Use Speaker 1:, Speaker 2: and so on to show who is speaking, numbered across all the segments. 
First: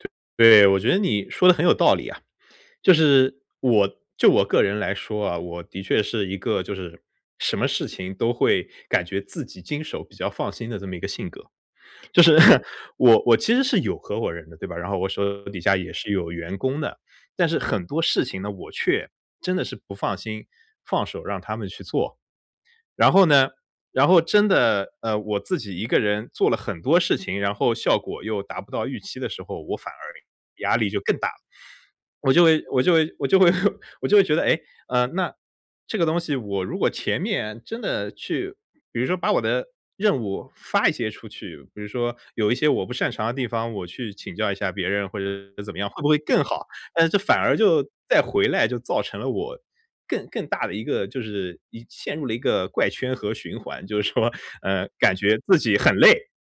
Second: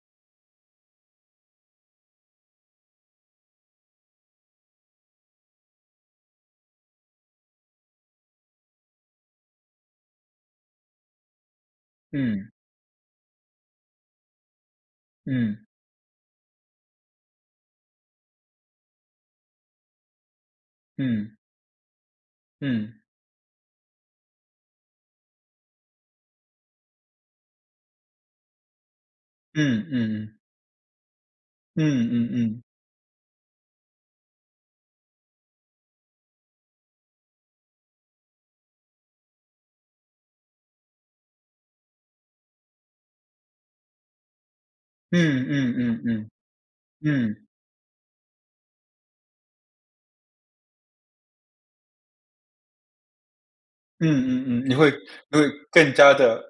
Speaker 1: 对对，我觉得你，说得很有道理啊。就是，我就我个人来说啊，我的确是一个就是，什么事情都会感觉自己经手比较放心的这么一个性格，就是
Speaker 2: 嗯。
Speaker 1: 我我其实是有合伙人的，对吧？然后我手底
Speaker 2: 嗯。
Speaker 1: 下也是有员工的。但是很多事情呢，我却真的是不放心，放手
Speaker 2: 嗯。
Speaker 1: 让他们去做。
Speaker 2: 嗯。
Speaker 1: 然后呢，然后真的，呃，我自己一个人做了很多事情，然后效果又达不到预期的时候，我
Speaker 2: 嗯
Speaker 1: 反而
Speaker 2: 嗯嗯。
Speaker 1: 压力就更大了。
Speaker 2: 嗯嗯
Speaker 1: 我就
Speaker 2: 嗯。
Speaker 1: 会我就会我就会 我就会觉得：“诶，啊，那，这个东西我如果前面真的去比如说把我的任务发一些出去，比如说，有一些我不擅长的地方，我去请教一下别人或
Speaker 2: 嗯
Speaker 1: 者怎
Speaker 2: 嗯
Speaker 1: 么样，会
Speaker 2: 嗯
Speaker 1: 不会
Speaker 2: 嗯。
Speaker 1: 更好？”但是这反
Speaker 2: 嗯。
Speaker 1: 而就再回来就造成了我，更更大的一个就是，一陷入了一个怪圈和循环，就是说，
Speaker 2: 嗯嗯嗯。你
Speaker 1: 呃，
Speaker 2: 会
Speaker 1: 感觉
Speaker 2: 你会
Speaker 1: 自己
Speaker 2: 更
Speaker 1: 很
Speaker 2: 加
Speaker 1: 累。
Speaker 2: 地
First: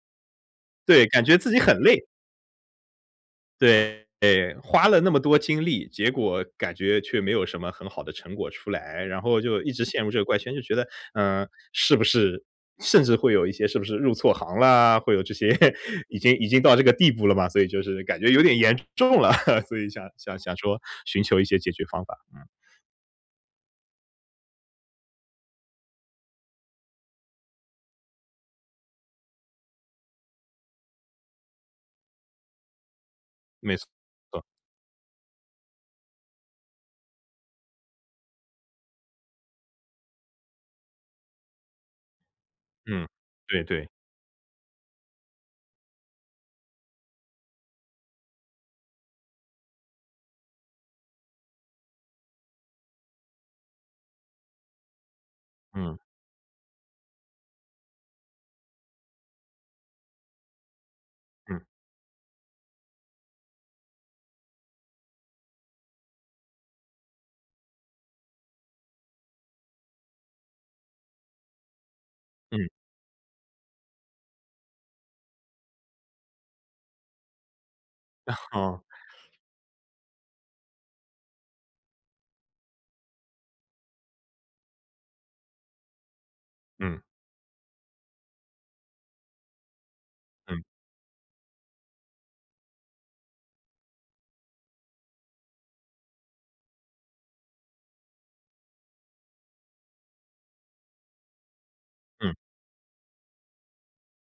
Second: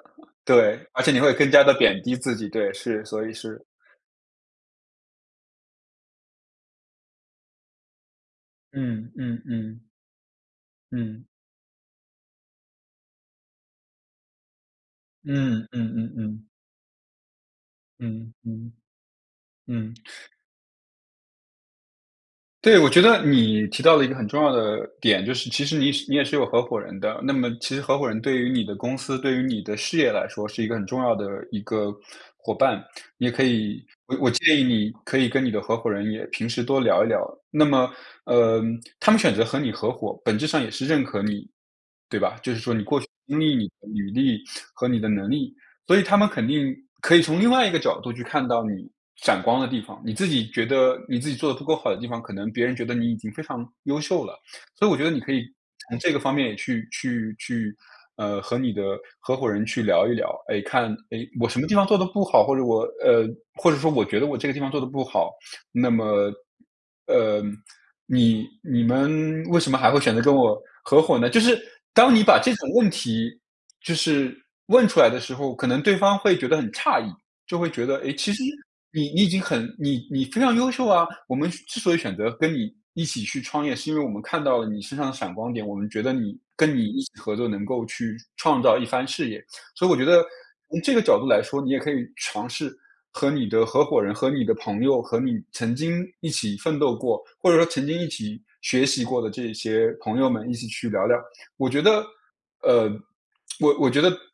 Speaker 2: 对，而
Speaker 1: 对，
Speaker 2: 且你
Speaker 1: 感
Speaker 2: 会
Speaker 1: 觉自
Speaker 2: 更
Speaker 1: 己
Speaker 2: 加地
Speaker 1: 很
Speaker 2: 贬
Speaker 1: 累。
Speaker 2: 低自己，对，是，所以是
Speaker 1: 对。花了那么多精力，结果，感觉却没有什么很好的成果出来。
Speaker 2: 嗯
Speaker 1: 然后
Speaker 2: 嗯
Speaker 1: 就一
Speaker 2: 嗯。
Speaker 1: 直陷入这个怪圈，就觉得：
Speaker 2: 嗯。
Speaker 1: “呃，是不是甚至会有一些是不是入错行了？”会有这些。
Speaker 2: 嗯嗯嗯
Speaker 1: 已经
Speaker 2: 嗯。
Speaker 1: 已经到这个地步了嘛，所以就是感觉
Speaker 2: 嗯
Speaker 1: 有点
Speaker 2: 嗯。
Speaker 1: 严重了，所以
Speaker 2: 嗯。
Speaker 1: 想 想想说寻求一些解决方法，嗯。
Speaker 2: 对，我觉得，你提到了一个很重要的点就是，其实你是你也是有合伙人的。那么其实合伙人对于你的公司、对于你的事业来说是一个很重要的一个伙伴。你也可
Speaker 1: 没
Speaker 2: 以我我
Speaker 1: 错。
Speaker 2: 建议你，可以跟你的合伙人也平时多聊一聊。那么，呃，他们选择和你合伙，本质上也是认可你。对吧？就是说你过
Speaker 1: 嗯，
Speaker 2: 去的经历、
Speaker 1: 对
Speaker 2: 你
Speaker 1: 对。
Speaker 2: 的履历，和你的能力。所以他们肯定，可以从另外一个角度去看到你，闪光的地方。你自己觉得你自己做得不够好的地方，可能别人觉得你已经非常优秀了。所以我觉得你可以，
Speaker 1: 嗯。
Speaker 2: 从这个方面去去去，呃，和你的合伙人去聊一聊，哎，看，哎，我什
Speaker 1: 嗯。
Speaker 2: 么地方做得不好，或者我呃，或者说我觉得我这个地方做得不好，那么，呃，你你们为什么还会选择跟我，合伙呢？就是，当你把这
Speaker 1: 嗯。
Speaker 2: 种问题，就是，问出来的时候，可能对方会觉得很诧异，就会觉得：“哎，其实，
Speaker 1: 哼。
Speaker 2: 你你已经很你你非常优秀啊，我们之之所以选择，跟你一起去创业，是因为我们看到了你身上的闪光点。我们觉得你跟你
Speaker 1: 嗯。
Speaker 2: 一起合作能够去创造一番事业。”所以我觉得，
Speaker 1: 嗯。
Speaker 2: 从这个角度来说，你也可以尝试，和你的合伙人、和你的朋友、和你曾经一起奋斗过，或者说曾经一起学习过的这些朋友们，一起去聊聊。我觉得，
Speaker 1: 嗯。
Speaker 2: 呃，我我觉得